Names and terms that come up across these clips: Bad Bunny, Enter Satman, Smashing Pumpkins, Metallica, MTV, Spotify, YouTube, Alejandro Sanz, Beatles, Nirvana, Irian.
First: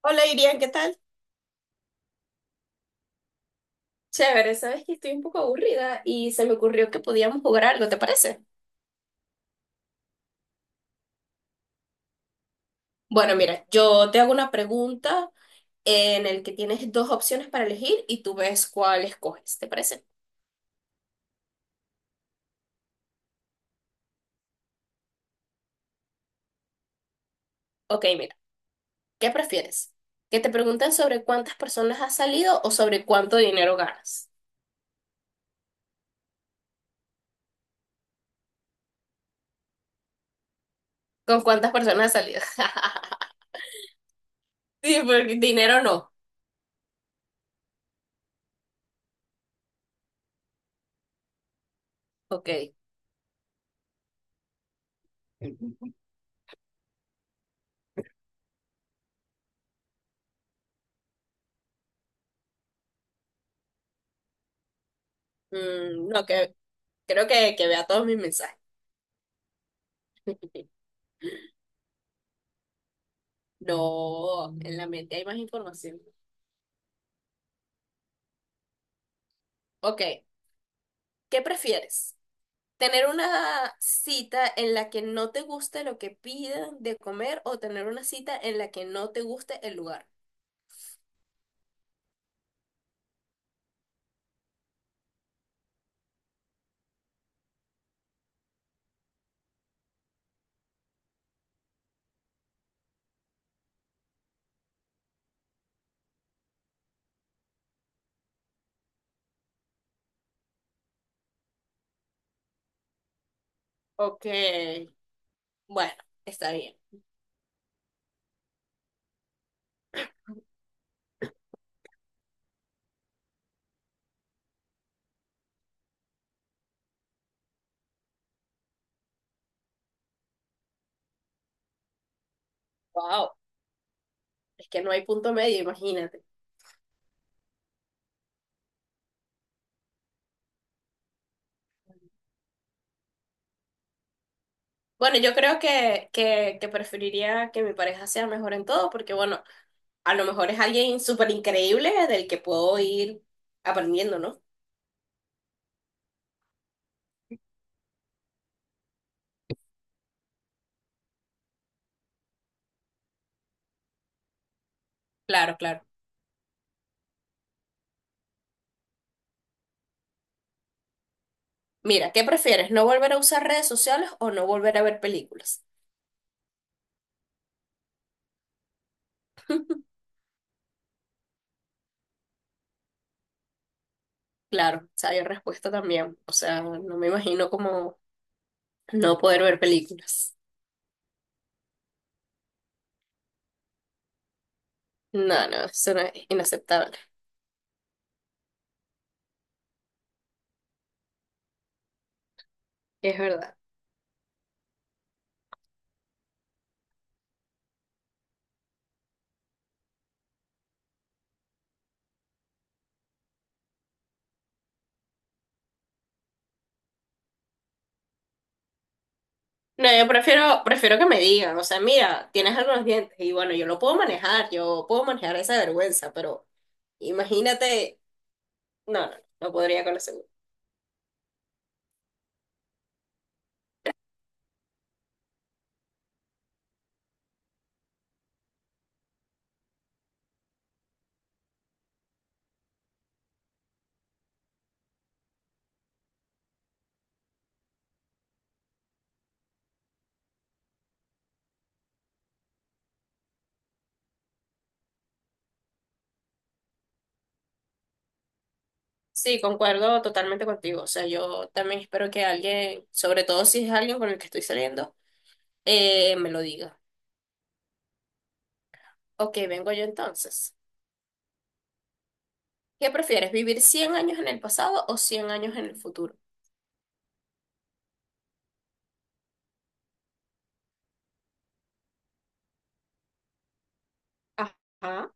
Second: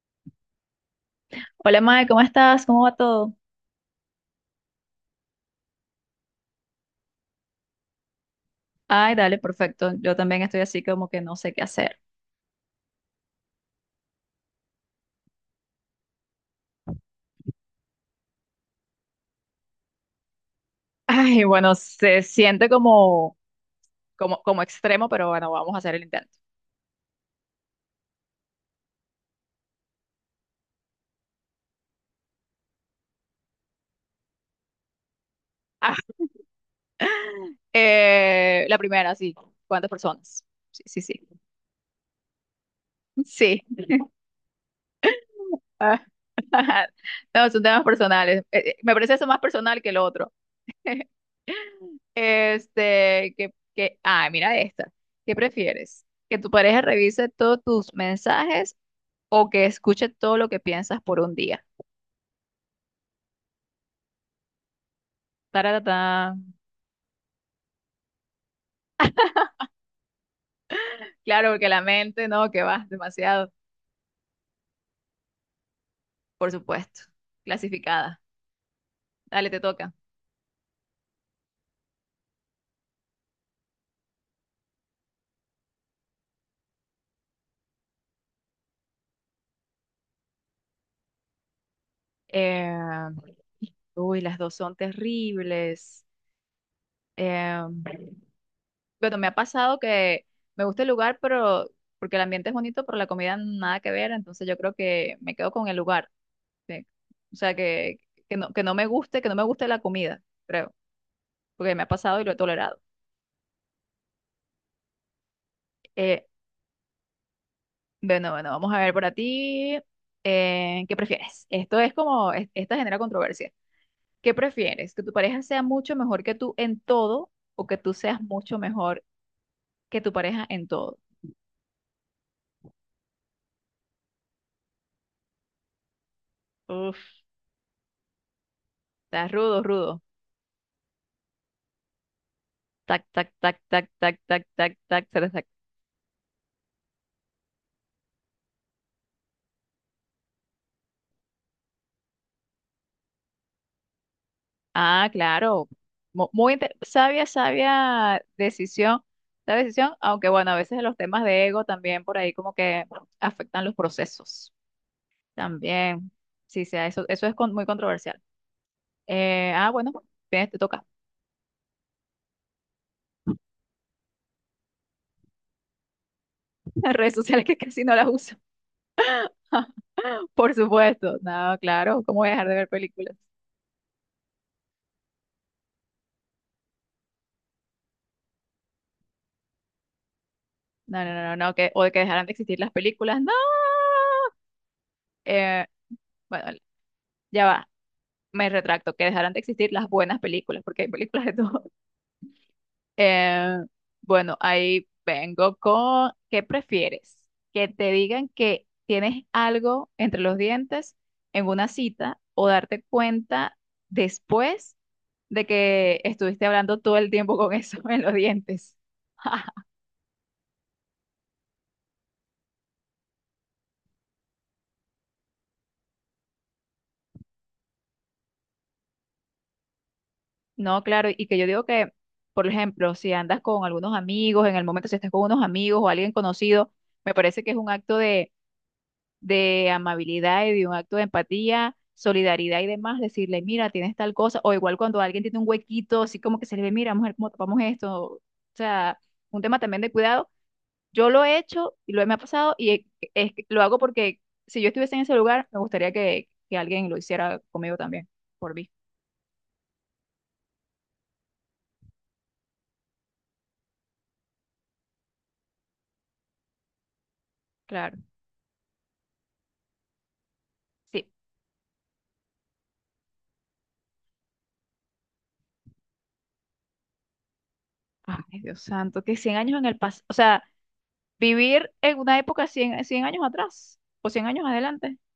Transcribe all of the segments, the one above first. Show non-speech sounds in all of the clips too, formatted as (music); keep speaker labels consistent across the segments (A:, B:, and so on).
A: Hola, Irian, ¿qué tal?
B: Hola Mae, ¿cómo estás? ¿Cómo va todo?
A: Chévere, sabes que estoy un poco aburrida y se me ocurrió que podíamos jugar algo, ¿te parece?
B: Ay, dale, perfecto. Yo también estoy así como que no sé qué hacer.
A: Bueno, mira, yo te hago una pregunta en el que tienes dos opciones para elegir y tú ves cuál escoges, ¿te parece?
B: (laughs) Ay, bueno, se siente como, como extremo, pero bueno, vamos a hacer el intento.
A: Ok, mira, ¿qué prefieres? ¿Que te pregunten sobre cuántas personas has salido o sobre cuánto dinero ganas?
B: Ah, la primera, sí. ¿Cuántas personas? Sí, sí, sí.
A: ¿Con cuántas personas has salido? (laughs)
B: Sí.
A: Sí, porque dinero
B: Ah,
A: no.
B: (laughs) No, son temas personales. Me parece eso más personal que el otro.
A: Ok.
B: Este, ah, mira esta. ¿Qué prefieres? ¿Que tu pareja revise todos tus mensajes o que escuche todo lo que piensas por un día? Taratata.
A: Mm, no, que creo que vea todos mis mensajes. (laughs)
B: Claro, porque la mente, no, que va demasiado,
A: No, en la mente hay más información.
B: por supuesto. Clasificada. Dale, te toca.
A: Ok. ¿Qué prefieres? ¿Tener una cita en la que no te guste lo que pidan de comer o tener una cita en la que no te guste el lugar?
B: Eh, Uy, las dos son terribles. Eh, bueno, me ha pasado que me gusta el lugar, pero porque el ambiente es bonito, pero la comida nada que ver, entonces yo creo que me quedo con el lugar. ¿Sí? O sea, que, que no me guste, que no me guste la comida, creo, porque me ha pasado y lo he tolerado.
A: Ok, bueno,
B: Eh,
A: está bien.
B: Bueno, vamos a ver para ti. ¿Qué prefieres? Esto es como, esta genera controversia. ¿Qué prefieres? ¿Que tu pareja sea mucho mejor que tú en todo o que tú seas mucho mejor que tu pareja en todo?
A: Wow, es que no hay punto medio, imagínate.
B: Uf, está rudo, rudo. Tac, tac, tac, tac, tac, tac, tac, tac,
A: Bueno,
B: tac,
A: yo
B: tac.
A: creo que preferiría que mi pareja sea mejor en todo, porque bueno, a lo mejor es alguien súper increíble del que puedo ir aprendiendo, ¿no?
B: Ah, claro. Muy, sabia, sabia decisión. Sabia decisión, aunque bueno, a veces los temas de ego también por ahí como que afectan los procesos.
A: Claro, claro.
B: También. Sí, sí, eso, es muy controversial. Bueno, bien, te toca.
A: Mira, ¿qué prefieres? ¿No volver a usar
B: (laughs)
A: redes sociales o no volver a ver películas?
B: Las redes sociales que casi no las uso. (laughs) Por supuesto. No, claro. ¿Cómo voy a dejar de ver películas?
A: Claro, o sea, hay respuesta también. O sea, no me imagino como no poder ver películas.
B: No, no, no, no, no, que, o de que dejaran de existir las películas. No.
A: No, no,
B: Eh,
A: eso no es
B: bueno,
A: inaceptable.
B: ya va. Me retracto. Que dejaran de existir las buenas películas, porque hay películas de todo. (laughs)
A: Es verdad.
B: Eh, bueno, ahí vengo con. ¿Qué prefieres? Que te digan que tienes algo entre los dientes en una cita o darte cuenta después de que estuviste hablando todo el tiempo con eso (laughs) en los dientes. (laughs)
A: No, yo prefiero, prefiero que me digan, o sea, mira, tienes algunos dientes y bueno, yo lo puedo manejar, yo puedo manejar esa vergüenza, pero imagínate, no, no, no podría con la segunda.
B: No, claro, y que yo digo que, por ejemplo, si andas con algunos amigos, en el momento si estás con unos amigos o alguien conocido, me parece que es un acto de amabilidad y de un acto de empatía, solidaridad y demás, decirle, mira, tienes tal cosa, o igual cuando alguien tiene un huequito, así como que se le ve, mira, mujer, cómo tapamos esto, o sea, un tema también de cuidado. Yo lo he hecho y lo me ha pasado es que lo hago porque si yo estuviese en ese lugar, me gustaría que alguien lo hiciera conmigo también, por mí.
A: Sí, concuerdo totalmente contigo. O sea, yo también espero que alguien, sobre todo si es alguien con el que estoy saliendo, me lo diga.
B: Claro,
A: Ok, vengo yo entonces.
B: sí.
A: ¿Qué prefieres, vivir 100 años en el pasado o 100 años en el futuro?
B: Ay, Dios santo, que 100 años en el pasado, o sea, vivir en una época 100 años atrás o 100 años adelante.
A: Ajá.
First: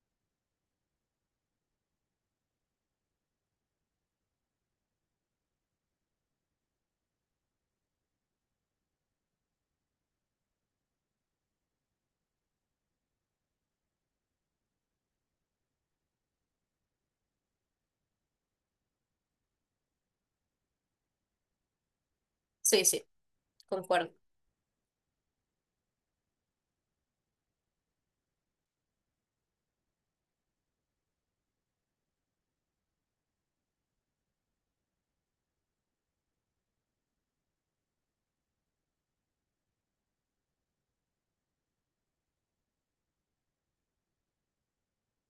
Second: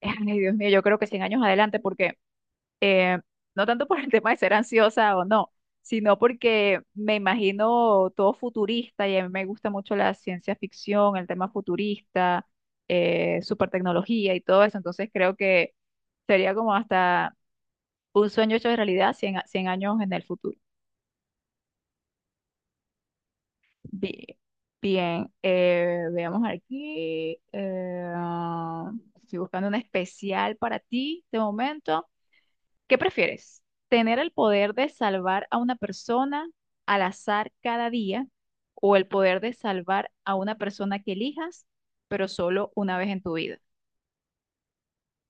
B: Ay, Dios mío, yo creo que 100 años adelante porque eh, no tanto por el (laughs) tema de ser ansiosa o no, sino porque me imagino todo futurista y a mí me gusta mucho la ciencia ficción, el tema futurista, super tecnología y todo eso, entonces creo que sería como hasta un sueño hecho de realidad 100 años en el futuro.
A: Sí, sí, concuerdo.
B: Bi- Bien, veamos aquí, estoy buscando un especial para ti de momento. ¿Qué prefieres? ¿Tener el poder de salvar a una persona al azar cada día o el poder de salvar a una persona que elijas, pero solo una vez en tu vida?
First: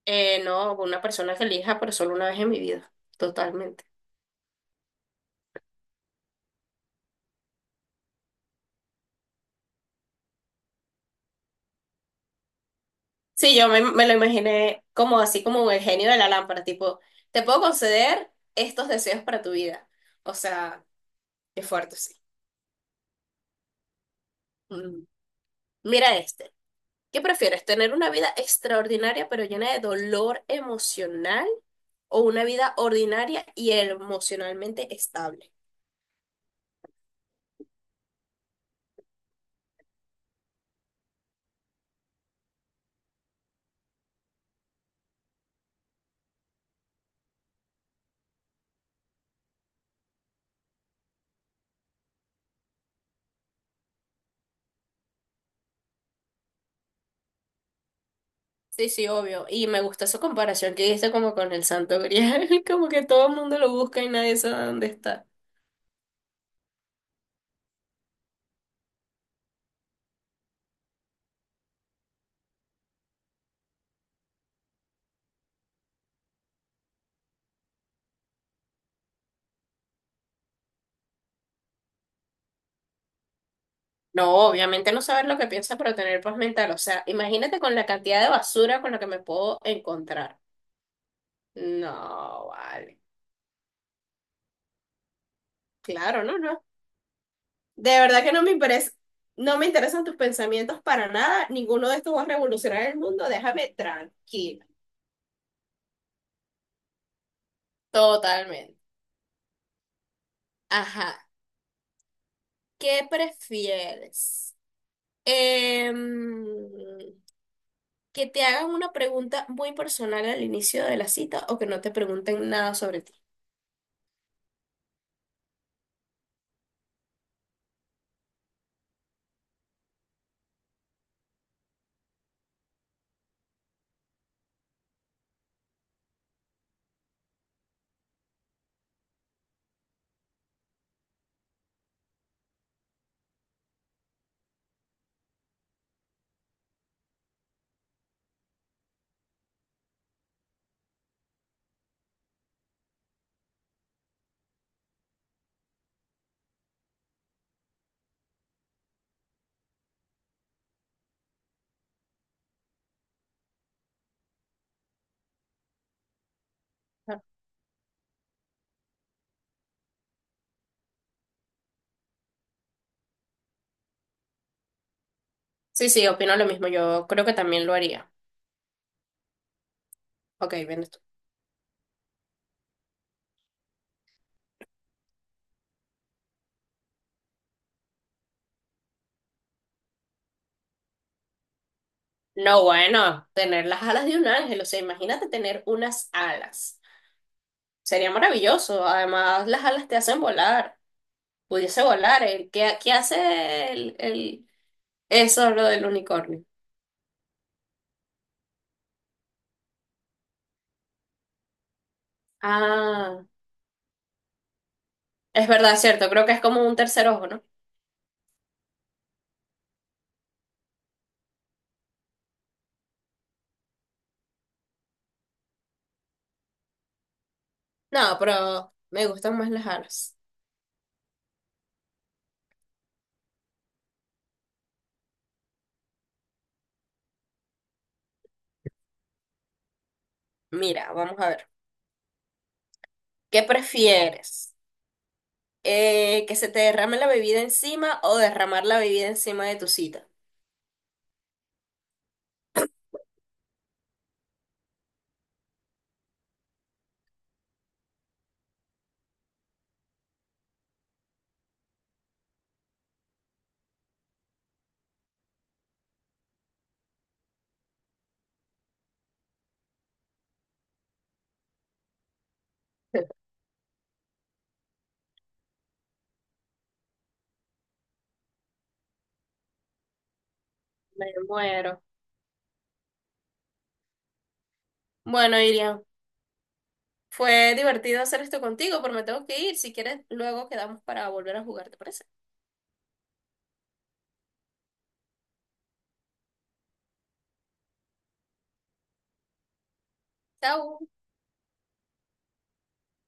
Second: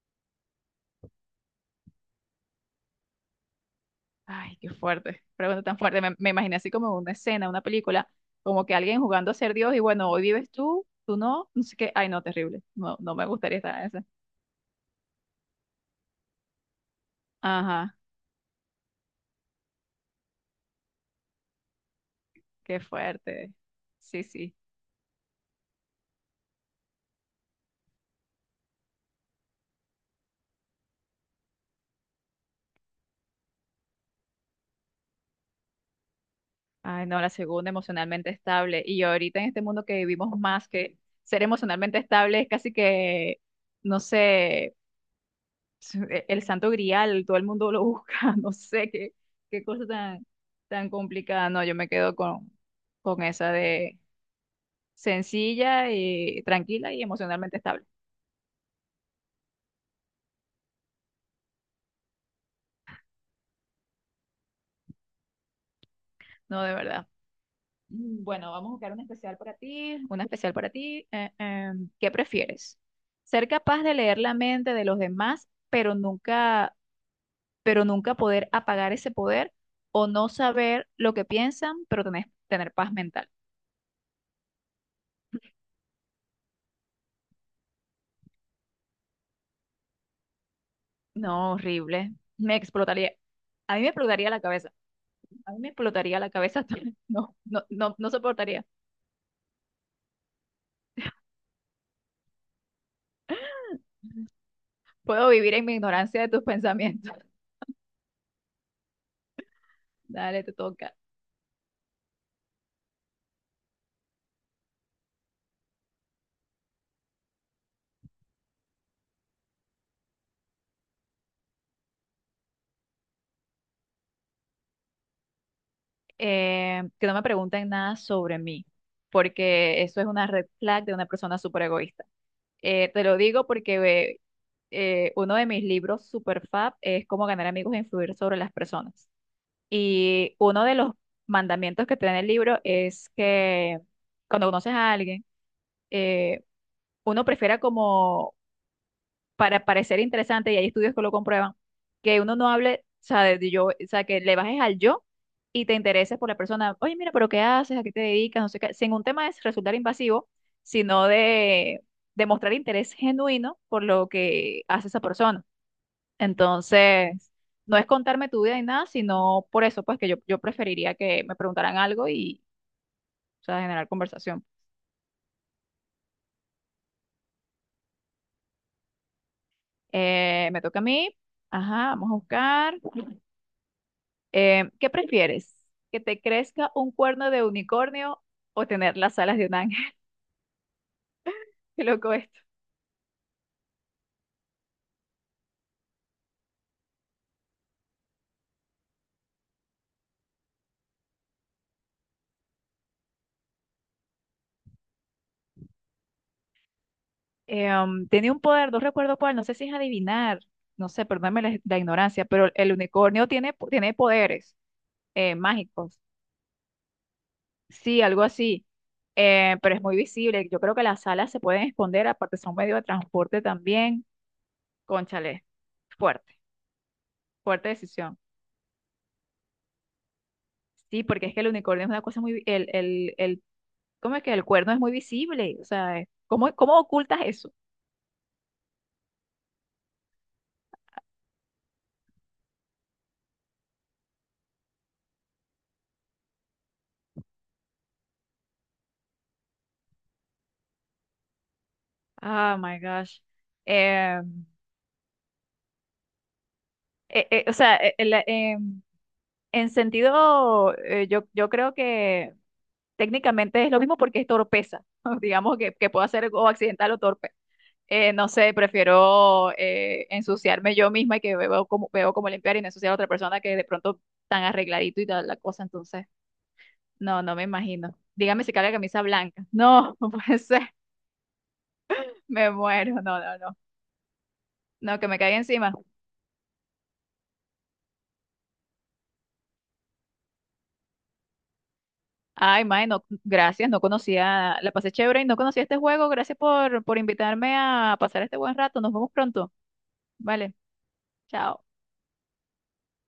A: No, una persona que elija, pero solo una vez en mi vida, totalmente.
B: Ay, qué fuerte. Pregunta tan fuerte. Me imaginé así como una escena, una película, como que alguien jugando a ser Dios y bueno, hoy vives tú, no sé qué. Ay, no, terrible. No, no me
A: Sí,
B: gustaría
A: yo
B: estar
A: me,
B: en esa.
A: me lo imaginé como así como el genio de la lámpara, tipo, te puedo
B: Ajá,
A: conceder estos deseos para tu vida. O sea, qué fuerte, sí.
B: qué fuerte. Sí, sí.
A: Mm. Mira este. ¿Qué prefieres, tener una vida extraordinaria pero llena de dolor emocional o una vida ordinaria y emocionalmente estable?
B: Ay, no, la segunda, emocionalmente estable. Y ahorita en este mundo que vivimos más que ser emocionalmente estable es casi que, no sé, el santo grial, todo el mundo lo busca, (laughs) no sé qué, qué cosa tan, tan complicada. No, yo me quedo con esa de sencilla y tranquila y emocionalmente estable.
A: Sí, sí, obvio. Y me gusta esa comparación que hiciste como con el Santo Grial, (laughs) como que todo el mundo lo busca y nadie sabe dónde está.
B: No, de verdad. Mm, bueno, vamos a buscar una especial para ti, una especial para ti. ¿Qué prefieres? ¿Ser capaz de leer la mente de los demás, pero nunca poder apagar ese poder o no saber lo que piensan, pero tener paz mental?
A: No, obviamente no saber lo que piensa, pero tener paz mental. O sea, imagínate con la cantidad de basura con la que me puedo encontrar.
B: No, horrible.
A: No,
B: Me
A: vale.
B: explotaría. A mí me explotaría la cabeza. A mí me explotaría
A: Claro,
B: la
A: no,
B: cabeza.
A: no.
B: (laughs) No, no, no,
A: De
B: no
A: verdad que no me
B: soportaría.
A: interesa, no me interesan tus pensamientos para nada. Ninguno de estos va a revolucionar el mundo. Déjame tranquilo.
B: Puedo vivir en mi ignorancia de tus pensamientos. (laughs)
A: Totalmente.
B: Dale, te toca.
A: Ajá. ¿Qué prefieres? Em, ¿Que te hagan una pregunta muy personal al inicio de la cita o que no te pregunten nada sobre ti?
B: Que no me pregunten nada sobre mí, porque eso es una red flag de una persona súper egoísta. Te lo digo porque uno de mis libros super fab es Cómo ganar amigos e influir sobre las personas. Y uno de los mandamientos que te da en el libro es que cuando conoces a alguien, eh, uno prefiera como, para parecer interesante, y hay estudios que lo comprueban, que uno no hable, o sea, de yo, o sea, que le bajes al yo y te intereses por la persona. Oye, mira, pero ¿qué haces? ¿A qué te dedicas? No sé qué. Sin un tema es resultar invasivo, sino de demostrar interés genuino por lo que hace esa persona.
A: Ah.
B: Entonces, no es contarme tu vida ni nada, sino por eso, pues que yo preferiría que me preguntaran algo y, o sea, generar conversación.
A: Sí, sí, opino lo mismo. Yo creo que también lo haría. Ok,
B: Me toca a
A: bien tú.
B: mí. Ajá, vamos a buscar. ¿Qué prefieres? ¿Que te crezca un cuerno de unicornio o tener las alas de un ángel? (laughs) Qué loco esto.
A: No, bueno, tener las alas de un ángel. O sea, imagínate tener unas alas. Sería maravilloso. Además, las alas te hacen volar. Pudiese volar. ¿Eh? ¿Qué, qué hace eso, lo del unicornio?
B: Tiene un poder, no recuerdo cuál, no sé si es adivinar, no sé, perdóname la ignorancia, pero el
A: Ah.
B: unicornio tiene, tiene poderes
A: Es verdad, es
B: mágicos.
A: cierto. Creo que es como un tercer ojo, ¿no?
B: Sí, algo así. Pero es muy visible. Yo creo que las alas se pueden esconder, aparte son medio de transporte también. Cónchale, fuerte, fuerte
A: No,
B: decisión.
A: pero me gustan más las alas.
B: Sí, porque es que el unicornio es una cosa muy... ¿cómo es que el cuerno es muy visible? O sea, ¿cómo ocultas eso?
A: Mira, vamos a ver. ¿Qué prefieres? ¿Que se te derrame la bebida encima o derramar la bebida encima de tu cita?
B: Ah, my gosh. Eh, o sea, en sentido, yo creo que técnicamente es lo mismo porque es torpeza. (laughs) Digamos que puede ser o accidental o torpe. No sé, prefiero ensuciarme yo misma y que veo como limpiar y no ensuciar a otra
A: (laughs)
B: persona que de pronto tan arregladito y tal la cosa. Entonces, no, no me imagino. Dígame si cae la camisa blanca. No, (laughs) no puede ser.
A: Me muero.
B: Me muero. No, no, no. No, que me caiga
A: Bueno,
B: encima.
A: Irian, fue divertido hacer esto contigo, pero me tengo que ir. Si quieres, luego quedamos para volver a jugar, ¿te parece?
B: Ay, mae, no, gracias. No conocía, la pasé chévere y no conocía este juego. Gracias por invitarme a pasar este buen rato. Nos vemos pronto. Vale,
A: Chao.
B: chao.